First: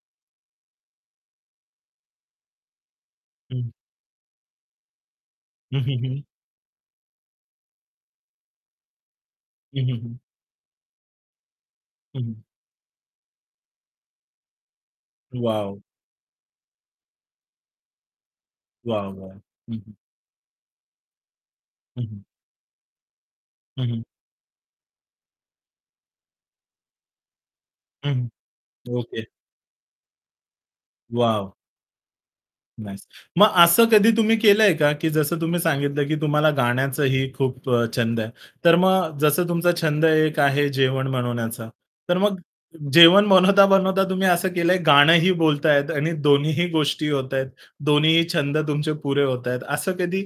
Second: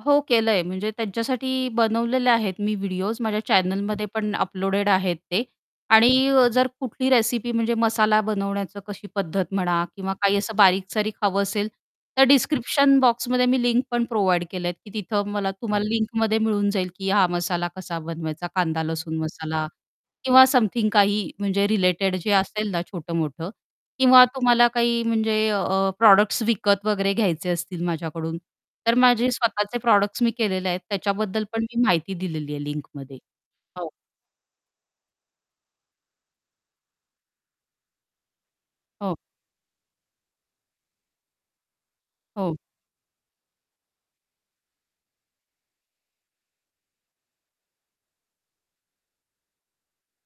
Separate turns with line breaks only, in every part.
हो, केलंय म्हणजे त्यांच्यासाठी बनवलेले आहेत मी व्हिडिओज. माझ्या
हं.
चॅनलमध्ये पण अपलोडेड आहेत ते.
हं, हं, हं.
आणि जर कुठली रेसिपी म्हणजे मसाला बनवण्याचं कशी पद्धत म्हणा
हं, हं,
किंवा
हं.
काही असं बारीक-सारीक हवं असेल, तर
हं.
डिस्क्रिप्शन बॉक्समध्ये मी लिंक पण प्रोव्हाईड केले आहेत, की तिथं मला
वॉव!
तुम्हाला लिंकमध्ये मिळून जाईल, की हा मसाला कसा बनवायचा
वॉव!
कांदा-लसूण
वॉव!
मसाला
हं, हं.
किंवा समथिंग काही म्हणजे
हं,
रिलेटेड
हं.
जे असेल ना छोटं-मोठं
हं, हं.
किंवा तुम्हाला काही म्हणजे अ, प्रॉडक्ट्स विकत वगैरे घ्यायचे असतील
हं, हं.
माझ्याकडून, तर
ओके.
माझे स्वतःचे प्रॉडक्ट्स मी केलेले आहेत. त्याच्याबद्दल
वॉव
पण मी माहिती दिलेली आहे
नाईस.
लिंकमध्ये.
मग असं
हो.
कधी तुम्ही केलंय का की जसं तुम्ही सांगितलं, की तुम्हाला गाण्याचंही खूप अ, छंद आहे. तर
हो.
मग जसं तुमचा छंद एक आहे जेवण बनवण्याचा. तर मग
हो.
जेवण बनवता-बनवता तुम्ही असं केलंय गाणंही बोलतायेत आणि दोन्हीही गोष्टी होत आहेत. दोन्हीही छंद तुमचे पुरे होतायेत असं कधी?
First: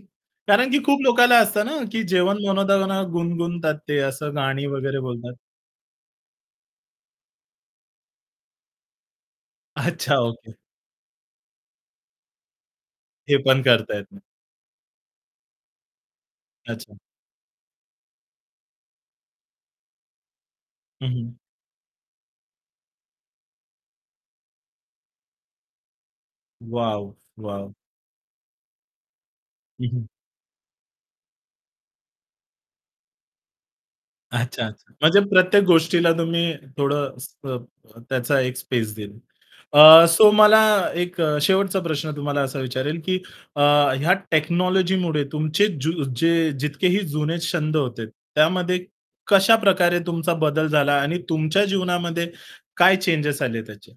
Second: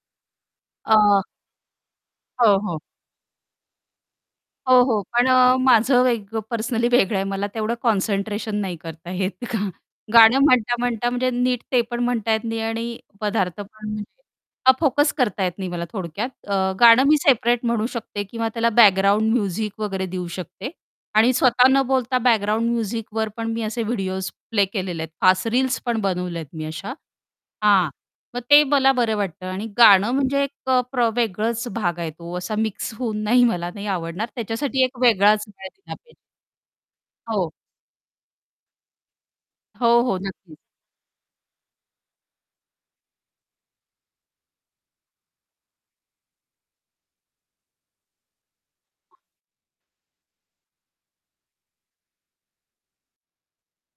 कारण की
अ
खूप लोकांला असतं ना, की जेवण
हो, हो.
बनवता-बनव गुणगुणतात ते असं गाणी
हो,
वगैरे
हो, पण
बोलतात.
अ, माझं वेग पर्सनली वेगळं आहे. मला तेवढं कॉन्सन्ट्रेशन नाही करता येत,
अच्छा,
गाणं
ओके.
म्हणता-म्हणता म्हणजे नीट ते पण म्हणता येत नाही आणि
हे
पदार्थ
पण
पण
करता येत
म्हणजे
नाही.
हा फोकस करता येत नाही, मला थोडक्यात. अ,
अच्छा.
गाणं मी सेपरेट म्हणू शकते किंवा त्याला बॅकग्राऊंड म्युझिक वगैरे देऊ शकते.
हं,
आणि
हं.
स्वतः न बोलता बॅकग्राऊंड म्युझिकवर पण मी असे व्हिडिओस प्ले केलेले आहेत. फास्ट रील्स पण बनवल्यात मी अशा.
वॉव! वॉव!
हां, मग ते मला बरं वाटतं आणि
हं, हं.
गाणं म्हणजे एक प्र वेगळाच भाग आहे तो. असा मिक्स होऊन नाही मला नाही आवडणार,
अच्छा,
त्याच्यासाठी
अच्छा.
एक
म्हणजे
वेगळाच
प्रत्येक
वेळ दिला
गोष्टीला
पाहिजे.
तुम्ही थोडं
हो.
अ, त्याचा एक स्पेस देईल.
हो,
अ,
हो,
सो
नक्कीच.
मला एक शेवटचा प्रश्न तुम्हाला असा विचारेल, की अ, या टेक्नॉलॉजीमुळे तुमचे ज्यु जे जितकेही जुने छंद होते, त्यामध्ये कशाप्रकारे तुमचा बदल झाला आणि तुमच्या जीवनामध्ये काय चेंजेस आले त्याचे